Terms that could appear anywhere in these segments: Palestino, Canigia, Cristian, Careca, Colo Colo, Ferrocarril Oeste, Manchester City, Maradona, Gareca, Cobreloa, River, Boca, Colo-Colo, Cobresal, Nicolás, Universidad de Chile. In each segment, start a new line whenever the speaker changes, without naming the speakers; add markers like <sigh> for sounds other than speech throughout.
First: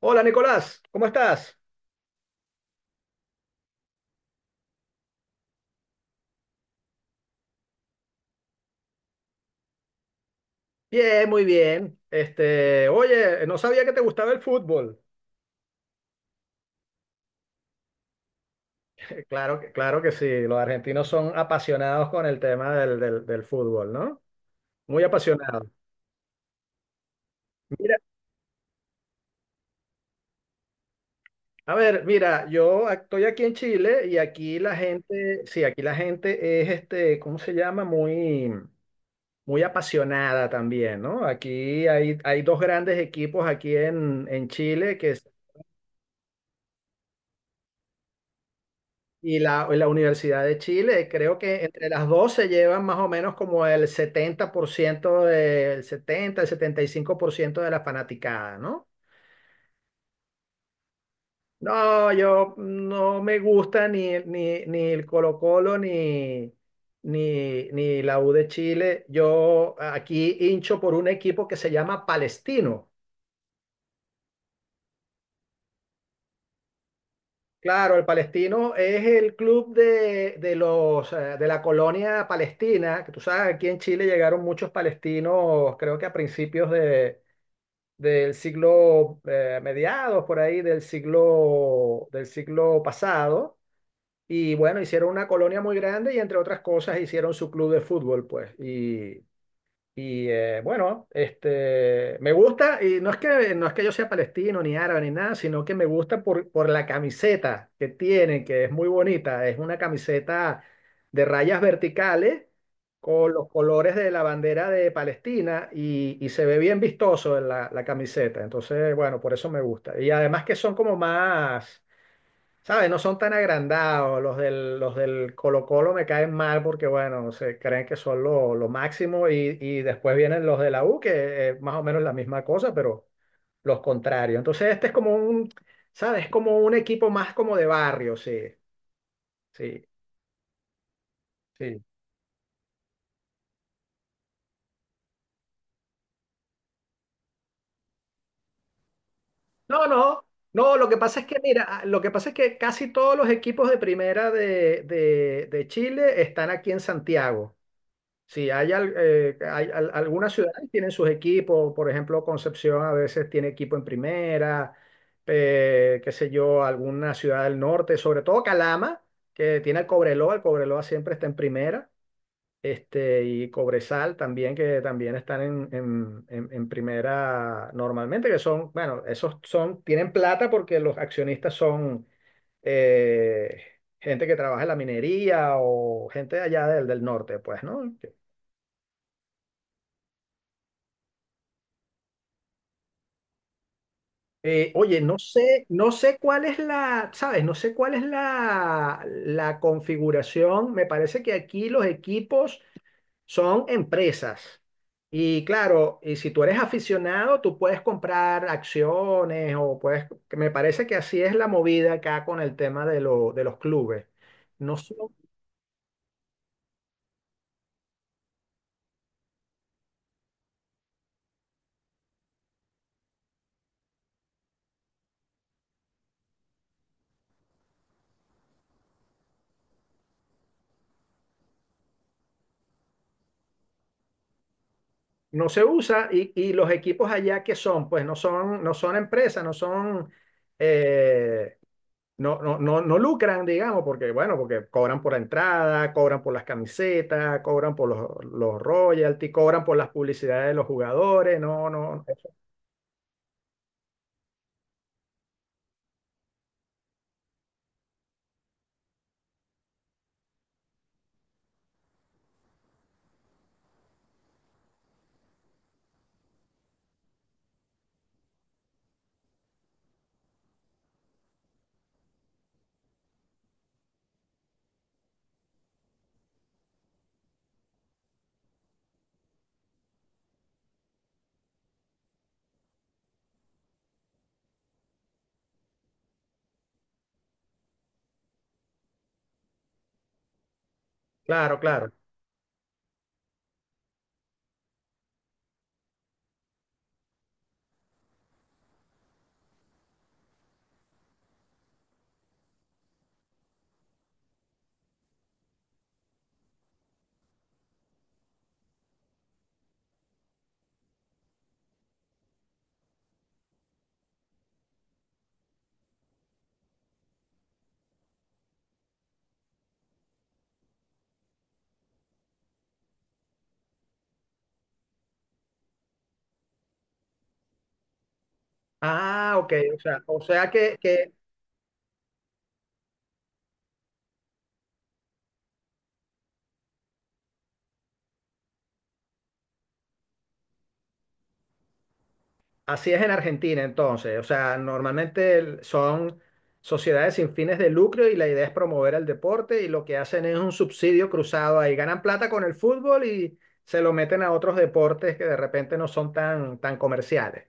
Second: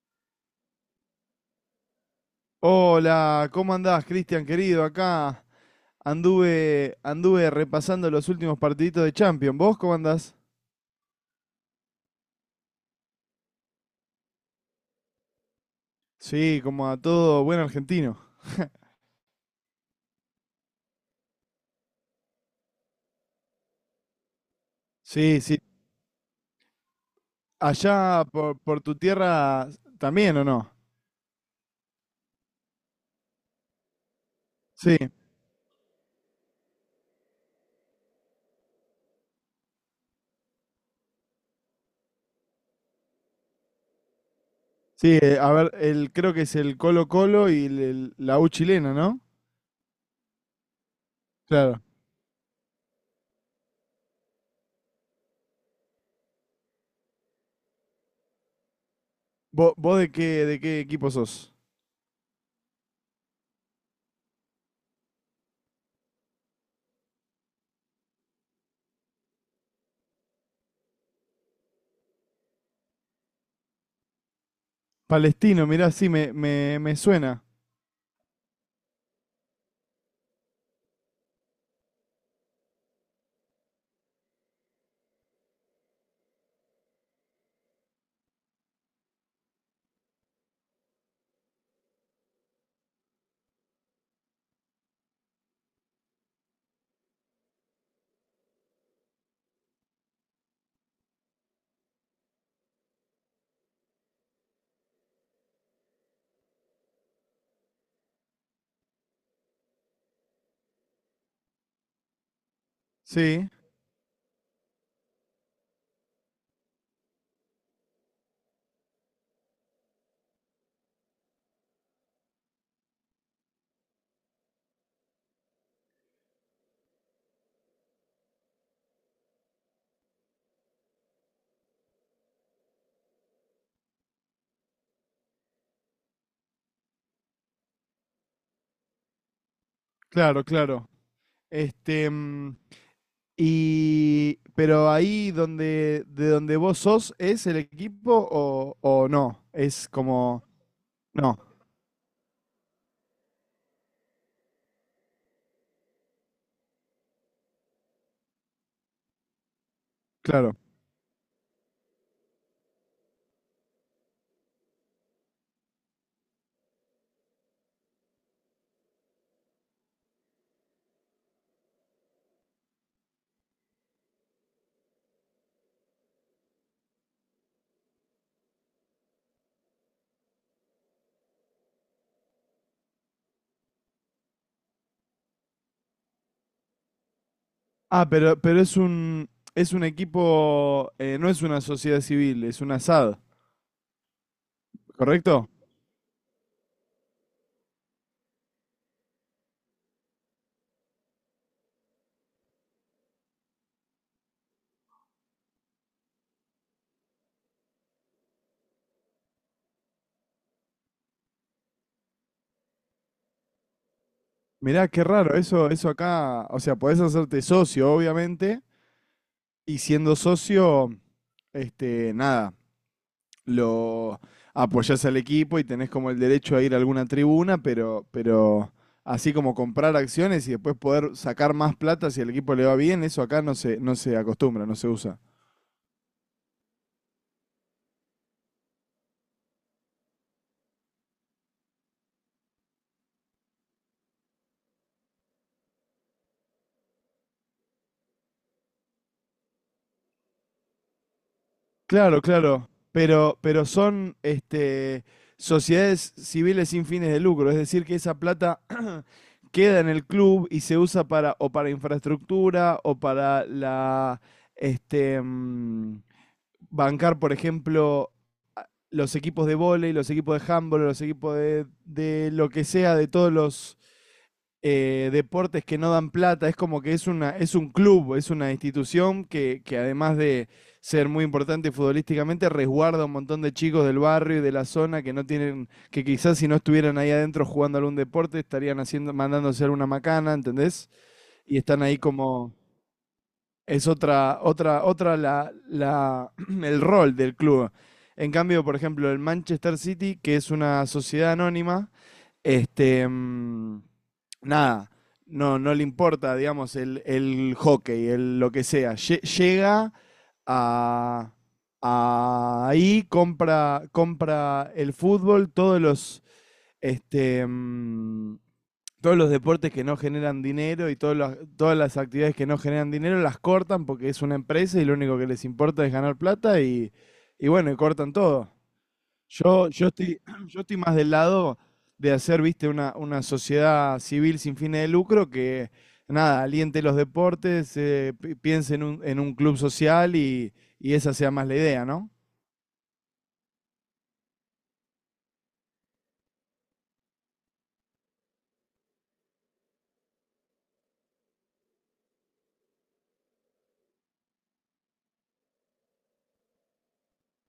Hola Nicolás, ¿cómo estás?
Hola, ¿cómo andás, Cristian, querido? Acá anduve repasando los últimos partiditos de Champions. ¿Vos cómo andás?
Bien, muy bien. Oye, no sabía que te gustaba el fútbol. <laughs>
Sí, como a todo buen argentino.
Claro que sí, los argentinos son apasionados con el tema del fútbol, ¿no? Muy
Sí, sí.
apasionados. Mira,
Allá por tu tierra también, ¿o no?
a ver, estoy aquí en Chile y aquí la
Sí,
gente, sí, aquí la gente es ¿cómo se llama? Muy, muy apasionada también, ¿no? Aquí hay dos grandes equipos aquí en Chile que...
sí. Creo que es el Colo Colo y la U chilena, ¿no?
Y la Universidad de Chile, creo que
Claro.
entre las dos se llevan más o menos como el 70% del 70 el 75% de la fanaticada, ¿no?
¿Vos de qué equipo sos?
No, yo no me gusta ni el Colo-Colo ni la U de Chile. Yo aquí hincho por un equipo que se llama Palestino.
Palestino, mirá, sí, me suena.
Claro, el Palestino es el club de la colonia palestina, que tú sabes, aquí en Chile llegaron muchos palestinos, creo que a principios del siglo, mediados por ahí del siglo pasado, y bueno, hicieron una colonia muy grande y entre otras cosas hicieron su club de fútbol, pues, y me gusta, y no es que yo sea palestino, ni árabe, ni nada, sino que me gusta por la camiseta que tiene, que es muy bonita. Es una camiseta de rayas verticales con los
Sí,
colores de la bandera de Palestina y se ve bien vistoso en la camiseta. Entonces, bueno, por eso me gusta. Y además que son como más. ¿Sabes? No son tan agrandados. Los del Colo-Colo me caen mal porque, bueno, se creen que son lo máximo y después vienen los de la U, que es más o menos la misma cosa, pero los contrarios. Entonces, este es como un... ¿Sabes? Es como un equipo más como de barrio, sí, sí,
claro, claro.
sí.
Este, mm, Y, pero ahí donde, de donde vos sos, ¿es el equipo o no?
No,
Es
no,
como,
no, lo que pasa es que,
no,
mira, lo que pasa es que casi todos los equipos de primera de Chile están aquí en Santiago. Sí, hay algunas
claro.
ciudades tienen sus equipos, por ejemplo, Concepción a veces tiene equipo en primera, qué sé yo, alguna ciudad del norte, sobre todo Calama, que tiene el Cobreloa siempre está en primera, y Cobresal también, que también están en primera normalmente, que son, bueno, esos son, tienen plata porque los accionistas son eh, gente que trabaja en la minería o gente de allá del norte, pues, ¿no?
Ah, pero es es un equipo, no es una sociedad civil, es una SAD,
Oye, no
¿correcto?
sé, no sé cuál es la... ¿Sabes? No sé cuál es la configuración. Me parece que aquí los equipos son empresas. Y claro, y si tú eres aficionado, tú puedes comprar acciones o puedes, que me parece que así es la movida acá con el tema de los clubes. No,
Mirá, qué raro, eso acá, o sea, podés hacerte socio, obviamente, y siendo socio, este, nada, lo apoyás al equipo y tenés como el derecho a ir a alguna tribuna, pero así como comprar acciones y después poder sacar más plata si al equipo le va bien, eso acá no se acostumbra, no se usa.
no se usa y los equipos allá que son, pues no son empresas, no son... eh, no, no, no, no lucran, digamos, porque, bueno, porque cobran por la entrada, cobran por las camisetas, cobran por los royalties, cobran por las publicidades de los jugadores, no, no,
Claro, claro. Pero son sociedades civiles sin fines de lucro, es decir, que esa plata <clears throat> queda en el club y se usa para o para infraestructura o para la este mm, bancar, por ejemplo, los equipos de vóley, los equipos de handball, los equipos de lo que sea, de todos los deportes que no dan plata. Es como que es un club, es una institución que además de ser muy importante futbolísticamente, resguarda un montón de chicos del barrio y de la zona que no tienen, que quizás si no estuvieran ahí adentro jugando algún deporte, estarían haciendo, mandándose alguna macana, ¿entendés?
claro,
Y están
claro.
ahí como... Es <clears throat> el rol del club. En cambio, por ejemplo, el Manchester City, que es una sociedad anónima, este, mm, nada, no le importa, digamos, el hockey, el, lo que sea. Llega a, a ahí, compra el fútbol, todos los, este, mm, todos los deportes que no generan dinero y todas las actividades que no generan dinero las cortan porque es una empresa y lo único que les importa es ganar plata y bueno, y cortan todo.
Ah, ok,
Yo,
o
yo
sea, o
estoy, <clears throat>
sea
yo
que,
estoy más del
que
lado de hacer, viste, una sociedad civil sin fines de lucro que nada, aliente los deportes, piense en en un club social y esa sea más la idea, ¿no?
así es en Argentina entonces, o sea, normalmente son sociedades sin fines de lucro y la idea es promover el deporte y lo que hacen es un subsidio cruzado ahí, ganan plata con el fútbol y se lo meten a otros deportes que de repente no son tan comerciales.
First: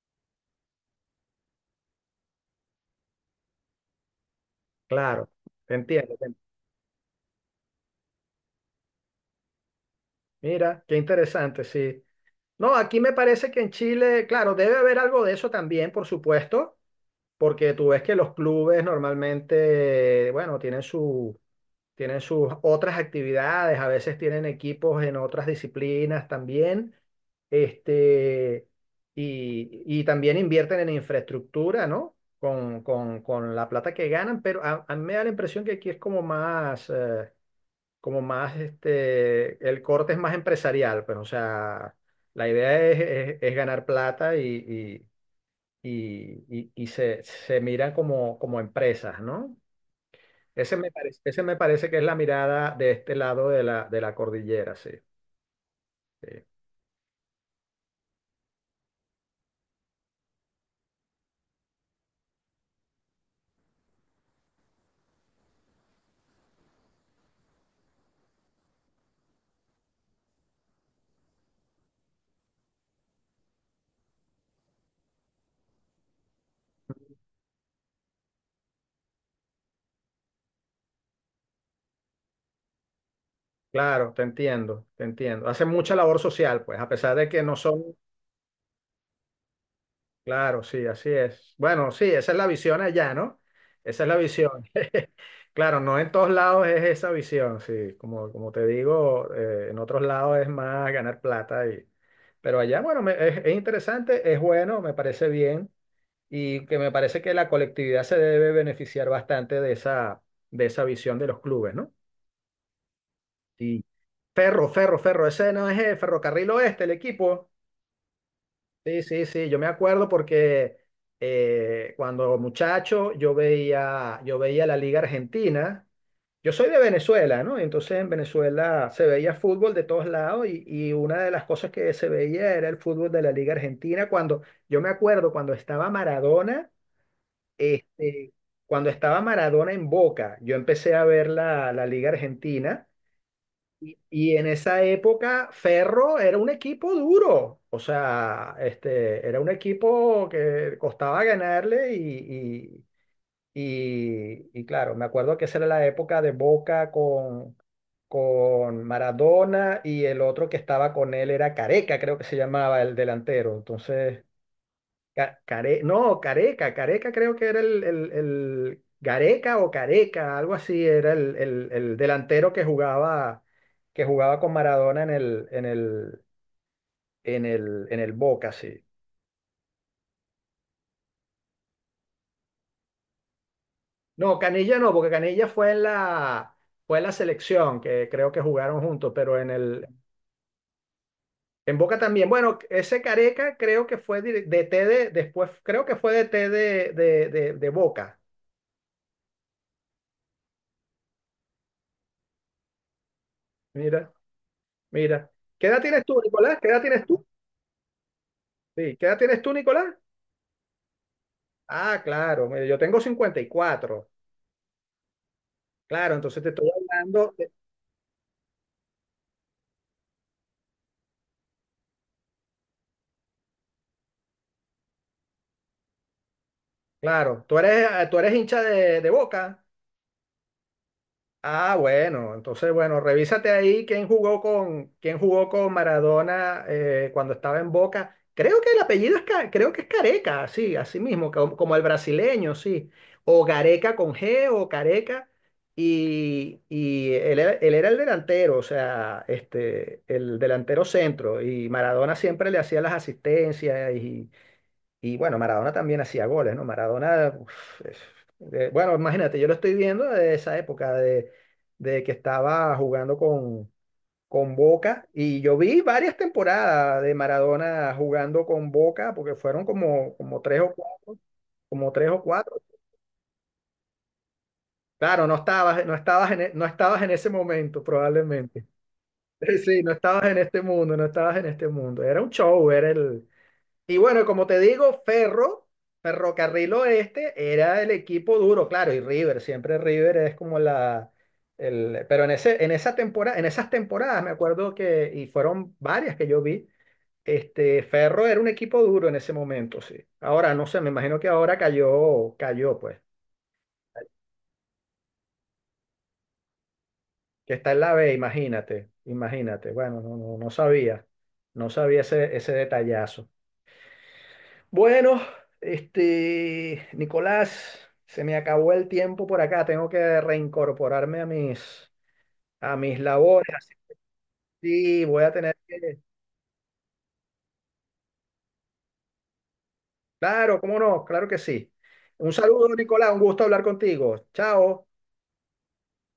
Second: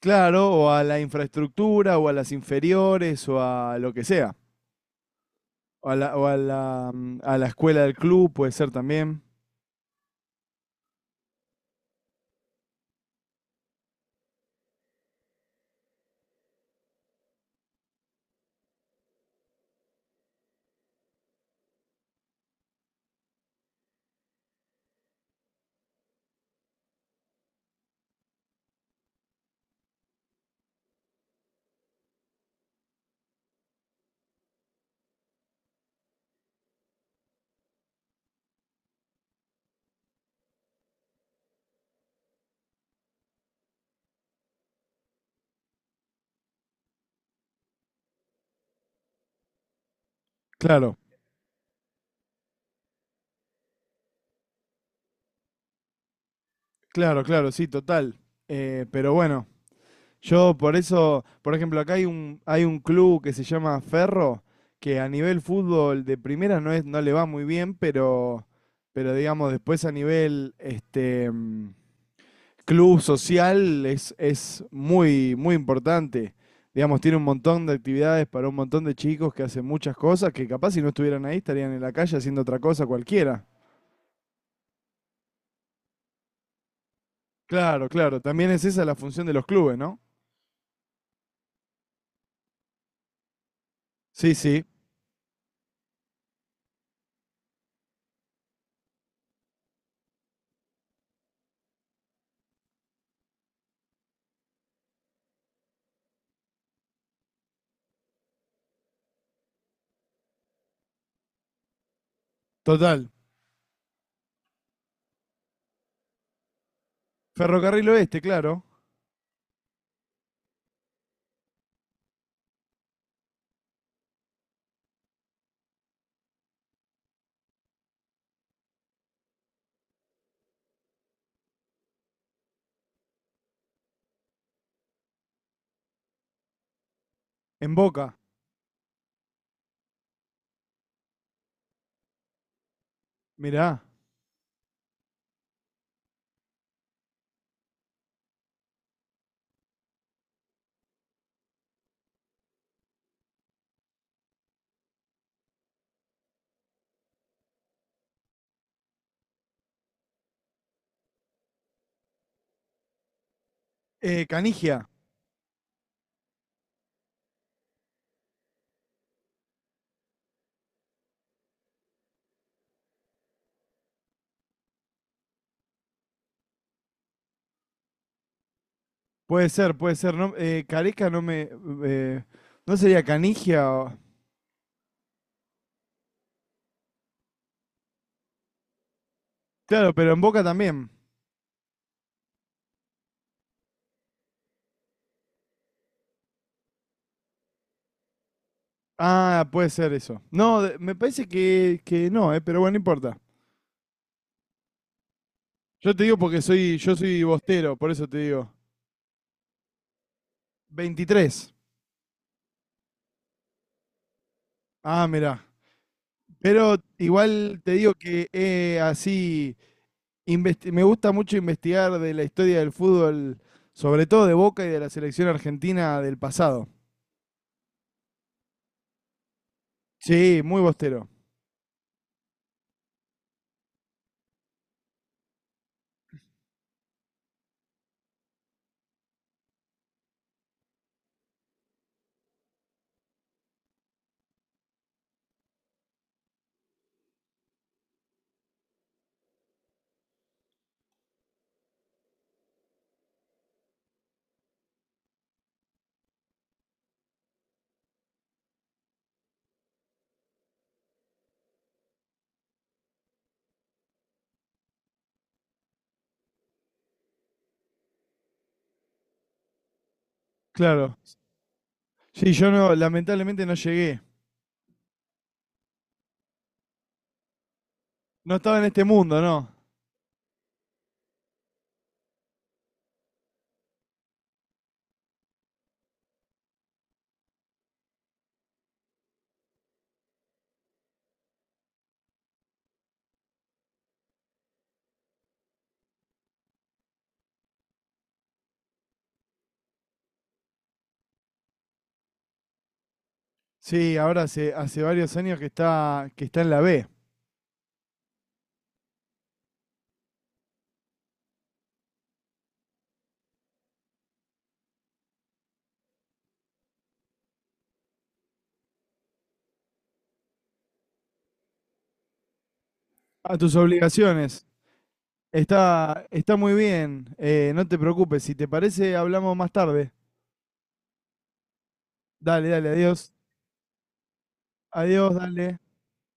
Claro, o a la infraestructura, o a las inferiores, o a lo que sea.
Claro, te
O a
entiendo.
a la escuela del club puede ser también.
Mira, qué interesante, sí. No, aquí me parece que en Chile, claro, debe haber algo de eso también, por supuesto, porque tú ves que los clubes normalmente, bueno, tienen sus otras actividades, a veces tienen equipos en otras disciplinas también, este, y también invierten en infraestructura, ¿no? Con la plata que ganan, pero a mí me da la impresión que aquí es como más, el corte es más empresarial, pues, o sea, la idea es, es ganar plata y se miran como empresas, ¿no? Ese me
Claro,
parece, ese me parece que es la mirada de este lado de la cordillera, sí. Sí.
claro, claro, sí, total. Pero bueno, yo por eso, por ejemplo, acá hay hay un club que se llama Ferro, que a nivel fútbol de primera no le va muy bien, pero digamos, después a nivel club social es muy, muy importante. Digamos, tiene un montón de actividades para un montón de chicos que hacen muchas cosas que capaz si no estuvieran ahí estarían en la calle haciendo otra cosa cualquiera.
Claro, te entiendo, te entiendo. Hacen mucha labor social, pues, a pesar de que no son...
Claro, claro. También es esa la función de los clubes, ¿no?
Claro, sí, así es. Bueno, sí, esa es la visión allá, ¿no? Esa es la
Sí,
visión.
sí,
<laughs> Claro, no en todos lados es esa visión, sí. Como te digo, en otros lados es más ganar plata y... Pero allá, bueno, es interesante, es bueno, me parece bien y que me parece que la colectividad se debe beneficiar bastante de esa visión de los clubes, ¿no?
total.
Sí. Ferro, Ferro, Ferro, ese no es el Ferrocarril Oeste, el equipo.
Ferrocarril Oeste, claro.
Sí, sí, sí, yo me acuerdo porque cuando muchacho yo veía la Liga Argentina. Yo soy de Venezuela, ¿no? Entonces en Venezuela se veía fútbol de todos lados y una de las cosas que se veía era el fútbol de la Liga Argentina. Cuando yo me acuerdo cuando estaba Maradona,
En Boca.
este, cuando estaba Maradona en Boca, yo empecé a ver la Liga Argentina
Mirá.
y en esa época, Ferro era un equipo duro. O sea, era un equipo que costaba ganarle y claro, me acuerdo que esa era la época de Boca con Maradona y el otro que estaba con él era Careca, creo que se llamaba el delantero. Entonces,
Canigia.
No, Careca, Careca creo que era Gareca o Careca, algo así, era el delantero que jugaba, con Maradona en el Boca, sí.
Puede ser, puede ser. No, Careca no me. Eh, ¿no sería Canigia? O...
No, Canilla no, porque Canilla fue en la selección, que creo que jugaron juntos, pero en el,
Claro, pero en Boca también.
en Boca también. Bueno, ese Careca creo que fue DT después, creo que fue DT de Boca.
Ah, puede ser eso. No, de- me parece que no, pero bueno, no importa.
Mira, mira. ¿Qué edad
Yo
tienes
te digo
tú,
porque
Nicolás? ¿Qué
soy,
edad
yo
tienes
soy
tú?
bostero, por eso te digo.
Sí, ¿qué edad tienes tú, Nicolás?
23.
Ah, claro, mira, yo tengo 54.
Ah, mirá.
Claro, entonces te estoy
Pero
hablando. de-
igual te digo que así investi- me gusta mucho investigar de la historia del fútbol, sobre todo de Boca y de la selección argentina del pasado.
claro, tú eres hincha de Boca.
Sí, muy bostero,
Ah, bueno, entonces bueno, revísate ahí quién jugó con Maradona cuando estaba en Boca. Creo que el apellido es creo que es Careca, sí, así mismo, como el brasileño, sí. O Gareca con G o Careca. Y él era el delantero, o sea, el delantero centro. Y Maradona siempre le hacía las asistencias y bueno, Maradona también hacía goles, ¿no? Maradona, uf, bueno, imagínate, yo lo estoy viendo de esa época de que estaba jugando con Boca y yo vi varias temporadas de Maradona jugando con Boca porque fueron como tres o
claro.
cuatro, como tres o
Sí, yo
cuatro.
no, lamentablemente no llegué.
Claro, no estabas, no estabas en ese momento
No estaba en
probablemente.
este mundo, ¿no?
<laughs> Sí, no estabas en este mundo, no estabas en este mundo. Era un show, era el... Y bueno, como te digo, Ferro, Ferrocarril Oeste, era el equipo duro, claro, y River, siempre River es como la... Pero en esa temporada, en esas temporadas me acuerdo que, y fueron varias que yo vi, Ferro era un equipo duro en ese momento, sí. Ahora, no sé, me imagino que ahora cayó, cayó, pues,
Sí, ahora hace, hace varios años que está en la B.
que está en la B, imagínate, imagínate. Bueno, no, no, no sabía ese detallazo. Bueno, Nicolás, se me acabó el tiempo por acá. Tengo que reincorporarme a mis
A
labores,
tus
así que
obligaciones.
sí, voy a tener que...
Está, está muy bien. Eh, no te preocupes. Si te parece, hablamos más tarde.
Claro, cómo no, claro que sí. Un
Dale,
saludo,
dale,
Nicolás,
adiós.
un gusto hablar contigo. Chao.
Adiós, dale.